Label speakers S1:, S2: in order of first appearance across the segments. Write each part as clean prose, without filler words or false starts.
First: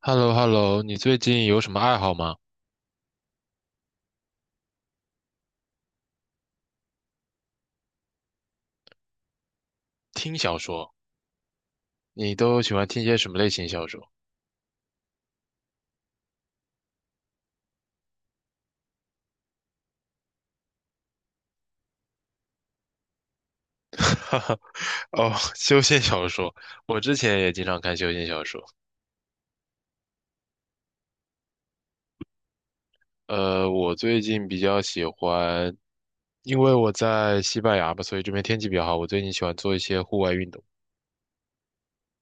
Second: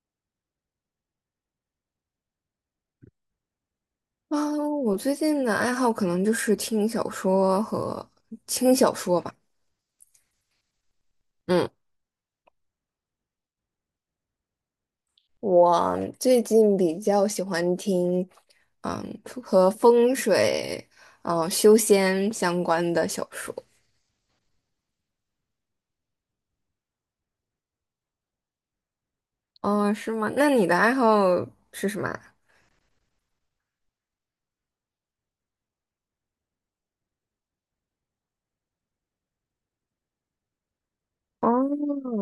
S1: h e l l o h e l l o 你最近有什么爱好吗？
S2: 啊，我最近的爱好可能就是听小说和轻小说吧。
S1: 听小说，
S2: 嗯，
S1: 你都喜欢听些什么类型小说？
S2: 我最近比较喜欢听，和风水、修仙相关的小说。
S1: 哦，修仙小说，我之前也经常看修仙小说。
S2: 哦，是吗？那你的爱好是什么啊。
S1: 我最近比较喜欢，因为我在西班牙吧，所以这边天气比较好。我最近喜欢做一些户外运动。
S2: 哦，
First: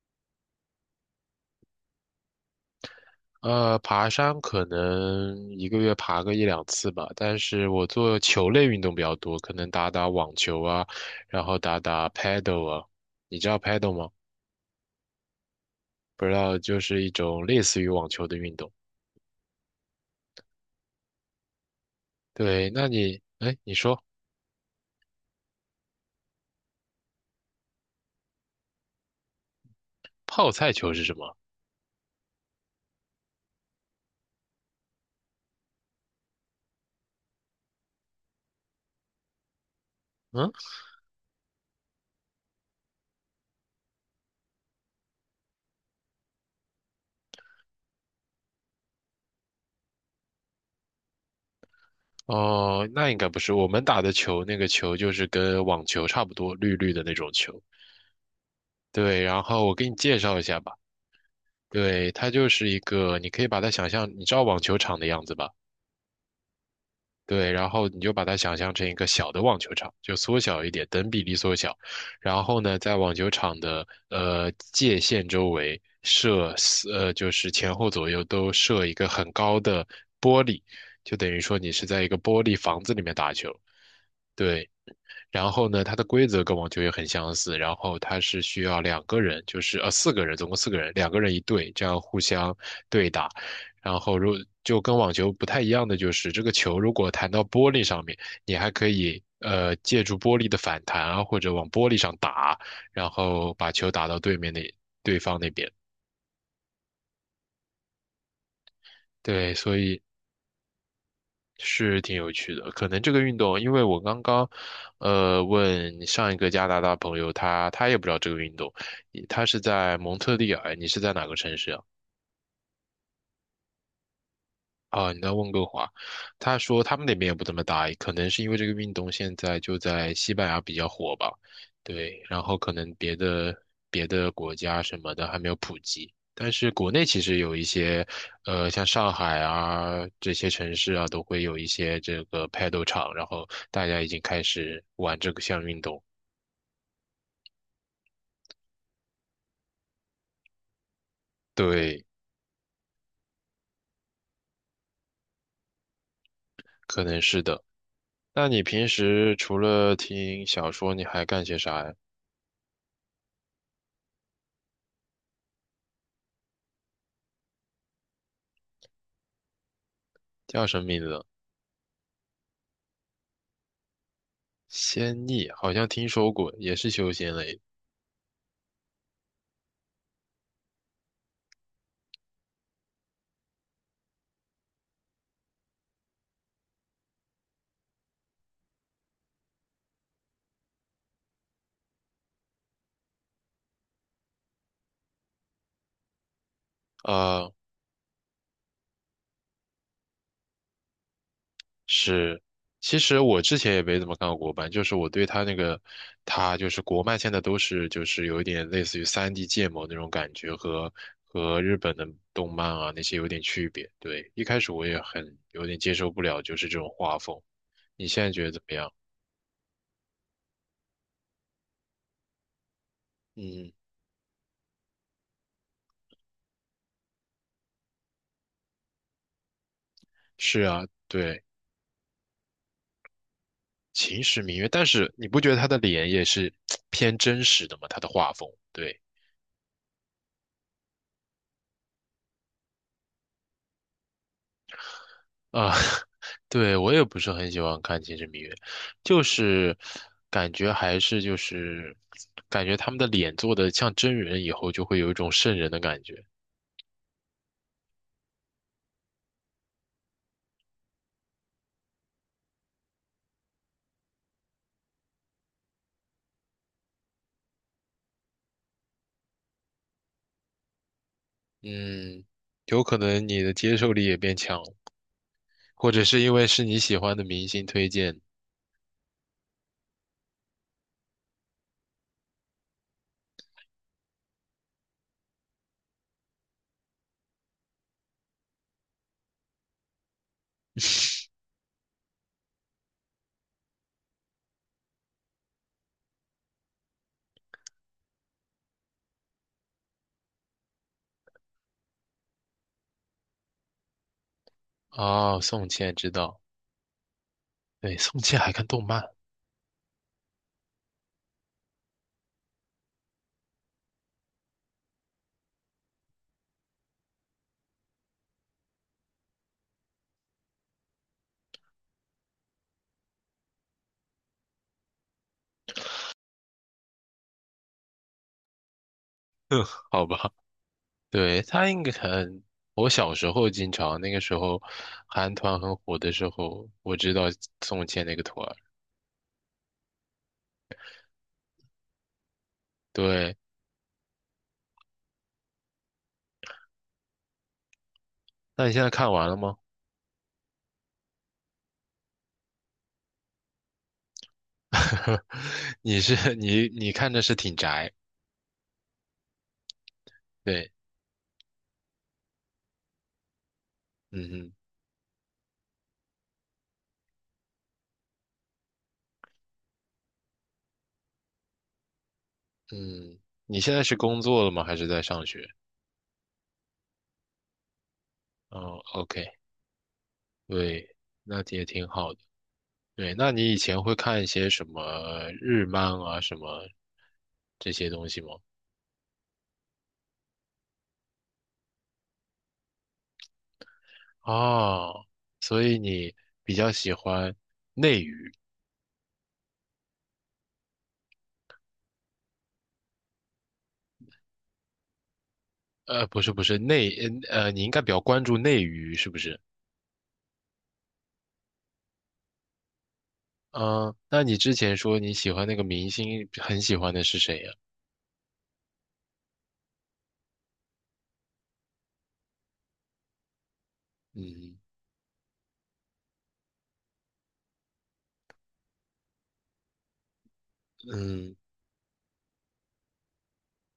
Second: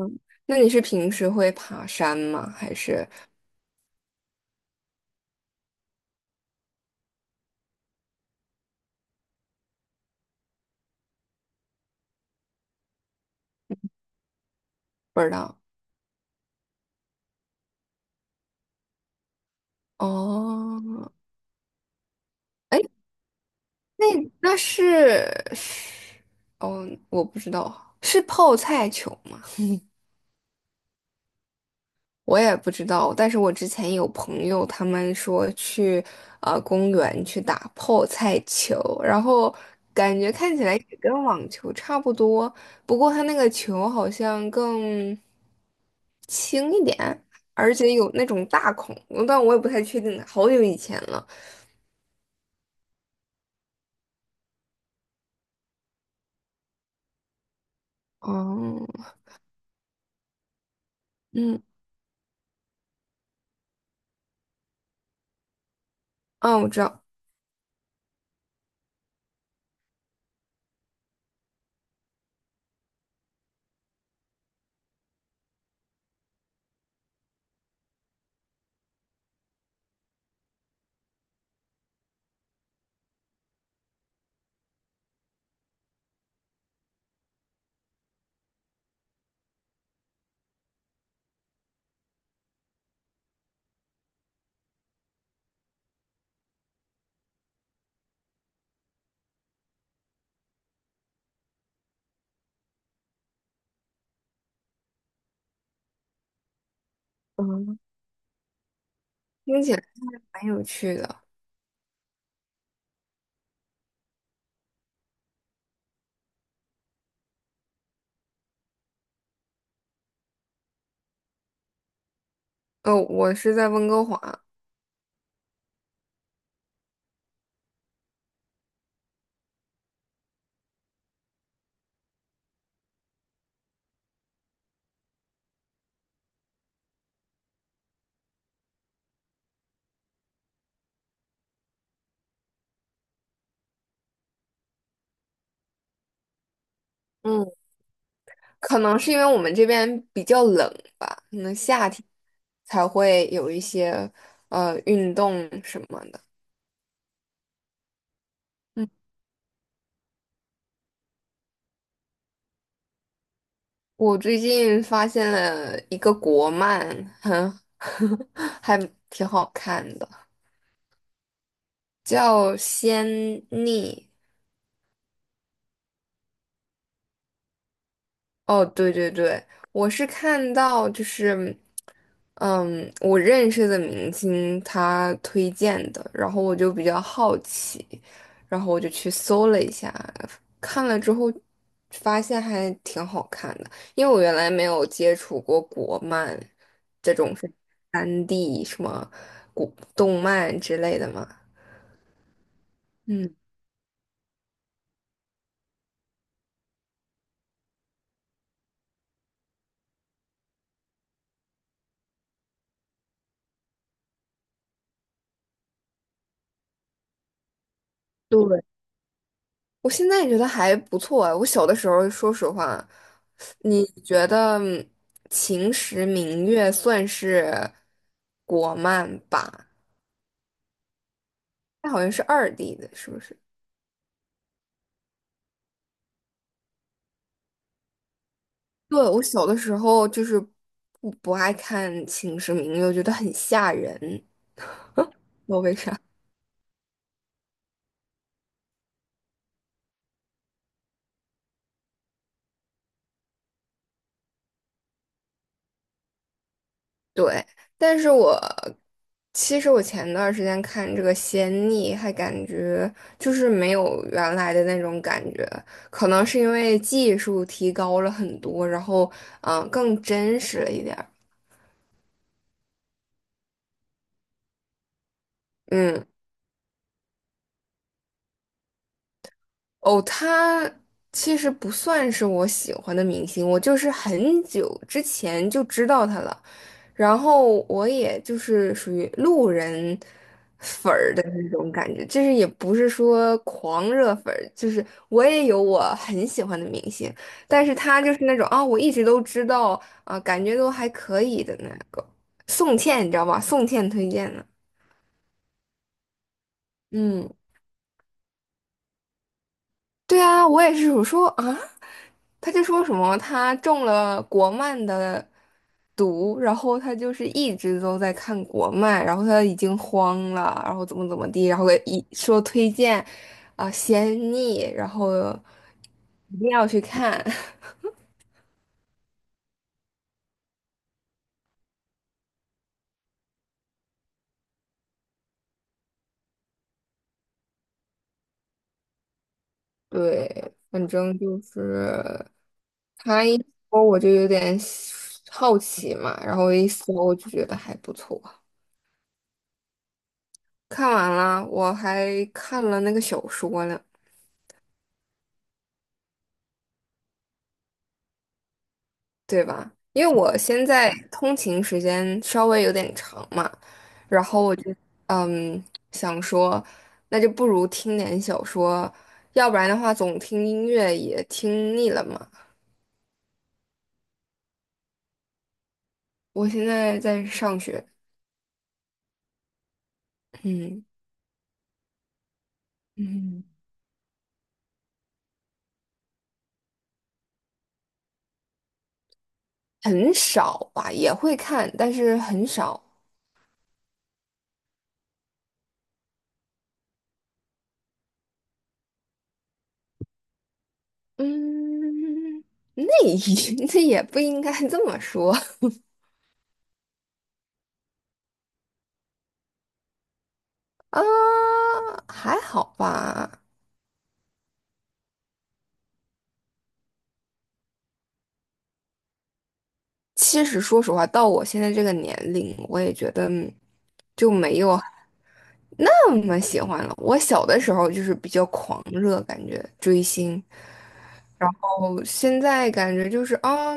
S2: 那你是平时会爬山吗？还是
S1: 爬山可能一个月爬个一两次吧，但是我做球类运动比较多，可能打打网球啊，然后打打 paddle 啊，你知道 paddle 吗？
S2: 不知道？
S1: 不知道就是一种类似于网球的运动。
S2: 哦，
S1: 对，
S2: 哎，
S1: 那你，哎，你说
S2: 那那是哦，我不知道，是泡菜球。
S1: 泡菜球是什么？
S2: 我也不知道，但是我之前有朋友他们说去公园去打泡菜球，然后感觉
S1: 嗯，
S2: 看起来也跟网球差不多，不过它那个球好像更轻一点，而且有那种大孔，但我也不太确定了好久以前了。
S1: 哦，那应该不是我们打的球，那个球就是跟网球差不多，绿绿的那种球。
S2: 哦，
S1: 对，然后我给你介绍一下吧。
S2: 嗯，
S1: 对，它就是一个，你可以把它想象，你知道网球场的样子吧？
S2: 啊，我知道，
S1: 对，然后你就把它想象成一个小的网球场，就缩小一点，等比例缩小。然后呢，在网球场的界限周围设四就是前后左右都设一个很高的玻璃，就等于说你是在一个玻璃房子里面打球。对，然后呢，它的规则跟网球也很相似，然后它是需要两个人，就是四个人，总共四个人，两个人一对，这样互相对打。然后就跟网球不太一样的就是，这个球如果弹到玻璃上面，你还可以借助玻璃的反弹啊，或者往玻璃上打，然后把球打到对面对方那边。
S2: 嗯，
S1: 对，
S2: 听起
S1: 所
S2: 来
S1: 以
S2: 还蛮有趣的。
S1: 是挺有趣的。可能这个运动，因为我刚刚，问上一个加拿大朋友，他也不知道这个运动，他是在蒙特利尔，你是在哪个城市啊？
S2: 哦，我是在温哥华。
S1: 啊，你在温哥华，他说他们那边也不怎么打，可能是因为这个运动现在就在西班牙比较火吧，对，然后可能别的国家什么的还没有普及，但是国内其实有一些，像上海啊这些城市啊，都会有一些这个 paddle 场，然后大家已经开始玩这个项运动，
S2: 嗯。可能是因为我们这边比较冷吧，可能夏天
S1: 对，
S2: 才会有一些运动什么的。
S1: 可能是的。那你平
S2: 嗯，
S1: 时除了听小说，你还干些啥呀？
S2: 我最近发现了一个国漫，很 还挺好看的，
S1: 叫什么名字？
S2: 叫《仙逆》。
S1: 仙逆好像听说过，也是修仙类
S2: 哦，对对对，我是看到就是。嗯，我认识的明星他推荐的，然后我就比较好奇，然后我就去搜了一下，看了之后发现还挺好看的，因为我原来没有接触过国漫
S1: 啊、
S2: 这种是
S1: 呃
S2: 3D 什么古动漫之类的嘛。
S1: 是，其实
S2: 嗯。
S1: 我之前也没怎么看过国漫，就是我对他那个，他就是国漫现在都是就是有一点类似于三 d 建模那种感觉和，和日本的动漫啊那些有点区别。对，一开始我也很有点接受不了，就是这种画风。你现在觉得怎
S2: 对，
S1: 么样？
S2: 我现在也觉得还不错啊。我小的时候，说实话，
S1: 嗯，
S2: 你觉得《秦时明月》算是国漫吧？
S1: 是啊，对，
S2: 它好像是二 D 的，是不是？
S1: 秦时明月，但是你不觉得他的脸也是 偏真实的吗？他的画风，对。
S2: 对，我小的时候就是不爱看《秦时明月》，我觉得很吓人，不知道
S1: 啊，
S2: 为啥。
S1: 对，我也不是很喜欢看《秦时明月》，就是感觉还是感觉他们的脸做的像真人以后，就会有一种瘆人的感觉。
S2: 对，但是其实我前段时间看这个《仙逆》，还感觉就是没有原来的那种感觉，可能是因为技术提高了很多，然后更真实了一点儿。
S1: 嗯，有可能你的接受力也变强了或者
S2: 嗯，
S1: 是因为是你喜欢的明星推荐。
S2: 哦，他其实不算是我喜欢的明星，我就是很久之前就知道他了，然后我也就是属于路人。感觉，就是也不是说狂热粉儿，就是我也有我很喜欢的明星，但是他就是那种啊、我一直都知道啊、感觉都还可以的那个宋茜，你知道吧？宋茜推荐的，
S1: 哦，宋茜知道，
S2: 嗯。
S1: 对，宋茜还看动漫，
S2: 对啊，我也是，我说啊，他就说什么他中了国漫的毒，然后他就是一直都在看国漫，然后他已经慌了，然后怎么怎么地，然后一说推荐啊、仙逆，然后一定要去看。
S1: 好吧，对，她应该很。我小时候经常，那个时候韩团很火的时候，我知道宋茜那个团儿，
S2: 对，反正就是他
S1: 对。
S2: 一说我就有点好奇嘛，然后一搜我就觉得还不错。
S1: 那你现在看完了吗？
S2: 看完了，我还看了那个小说呢。
S1: 你看着是挺宅，
S2: 对吧？因为我现
S1: 对，
S2: 在通勤时间稍微有点长嘛，然
S1: 嗯
S2: 后
S1: 嗯
S2: 我就嗯想说，那就不如听点小说，要不然的话总听音乐也听腻了嘛。
S1: 嗯，你现在是工作了吗？还是在上学？
S2: 我现在在上学，
S1: 哦，OK，
S2: 嗯
S1: 对，那也挺好的。对，那
S2: 嗯，
S1: 你以前会看一些什么日漫啊，什么这些东西吗？
S2: 很少吧，也会看，但是很少。
S1: 哦，所以你比较喜欢，
S2: 嗯，那也 那也不应该这么说
S1: 不是内，你应该比较关注内娱，是不是？
S2: 啊，还好吧。
S1: 嗯、那你之前说你喜欢那个明星，很喜欢的是谁呀、
S2: 其实说实话，到我现在这个年龄，我也觉得就
S1: 嗯。
S2: 没有那么喜欢了。我小的时候就是比较狂热，感觉追星。
S1: 嗯
S2: 我现在感觉就是啊，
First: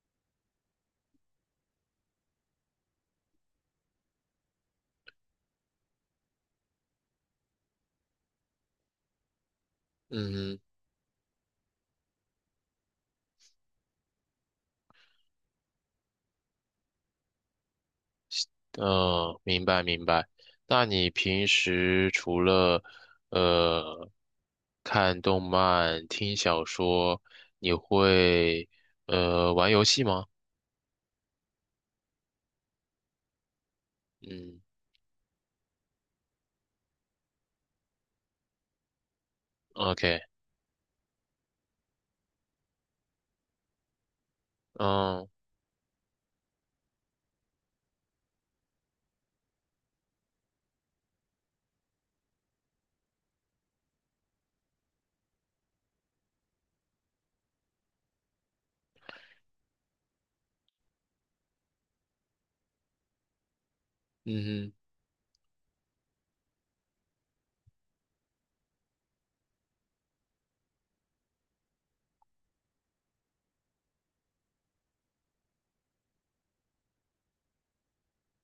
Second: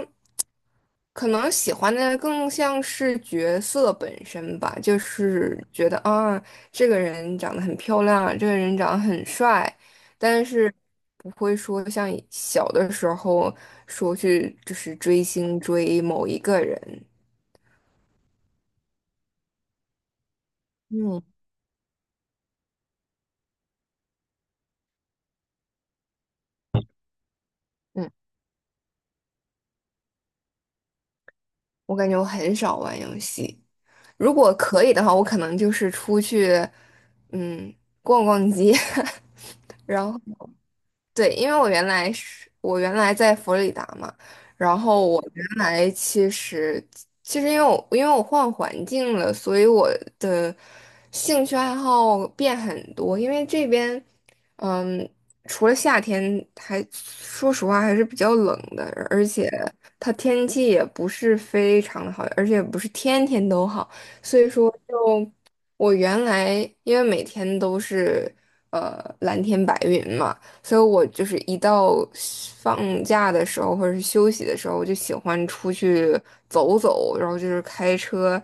S2: 可能喜欢的更像是角色本身吧，就是觉得啊，这个人长得很漂亮，这个人长得很帅，但
S1: 嗯
S2: 是不会说像以小的时候说去就是追星追某一个人。
S1: 明白明白。那你
S2: 嗯
S1: 平时除了呃看动漫、听小说，你
S2: 嗯。
S1: 会玩游戏吗？
S2: 我感觉我很少玩游戏。如果
S1: 嗯
S2: 可以的话，我可能就是出去，嗯，逛逛街，然
S1: ，OK，
S2: 后。对，因为我原来在佛罗里达嘛，然后我
S1: 嗯
S2: 原来其实，因为我换环境了，所以我的兴趣爱好变很多。因为这边，嗯，除了夏天还，说实话还是比较冷的，而且它天气也不是非常的好，而且不是天天都好，所以说
S1: 嗯，
S2: 就我原来因为每天都是蓝天白云嘛。所以我就是一到放假的时候或者是休息的时候，我就喜欢出去走走，然后就是开车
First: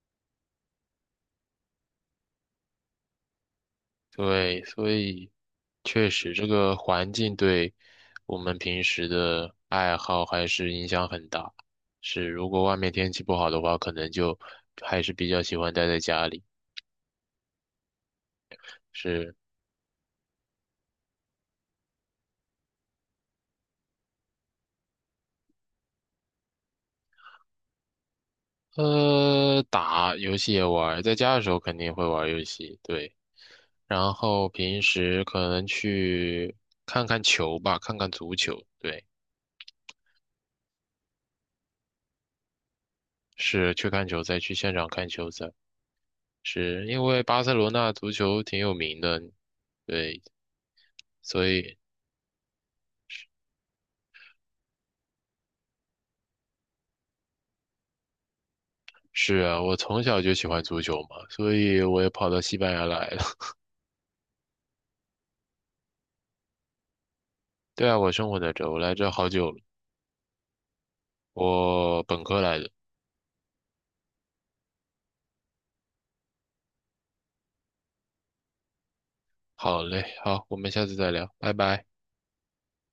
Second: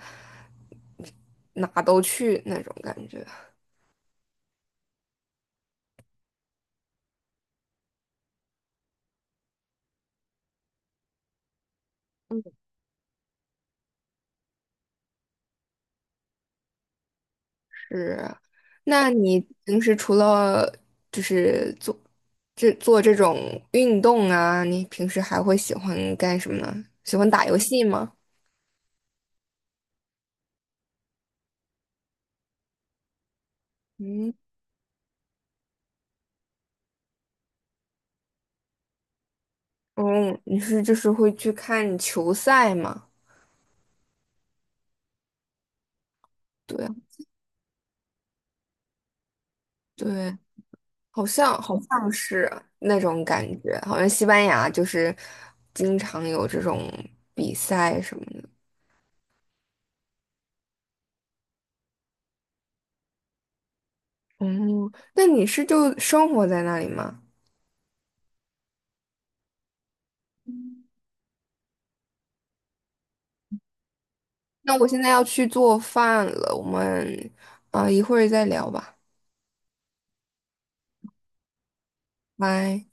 S2: 哪都去那种感觉。
S1: 对，所以确实这个环境对我们平时的爱好还是影响很大。是，如果外面天气不好的话，可能就还是比较喜欢待在家里。
S2: 是，那
S1: 是。
S2: 你平时除了就是做这种运动啊，你平时还会喜欢干什么呢？喜欢打游戏吗？
S1: 打游戏也玩儿在家的时候肯定会玩儿游戏，对。然
S2: 嗯，
S1: 后平时可能去看看球吧，看看足球，对，
S2: 哦，你是就是会去看球赛吗？
S1: 是去看球赛，去现场看球赛，
S2: 对
S1: 是
S2: 啊
S1: 因为巴塞罗那足球挺有名的，对，
S2: 对。好
S1: 所
S2: 像
S1: 以
S2: 好像是那种感觉，好像西班牙就是经常有这种比赛什么的。
S1: 是啊，我从小就喜欢足球嘛，所以我也跑到西班牙来了。
S2: 嗯，那你是就生活在那里吗？
S1: 对啊，我生活在这儿我来这儿好久了，我本科来的。
S2: 那我现在要去做饭了，我们啊、一会儿再聊吧，
S1: 好嘞，好，我们下次再聊，拜拜。
S2: 拜。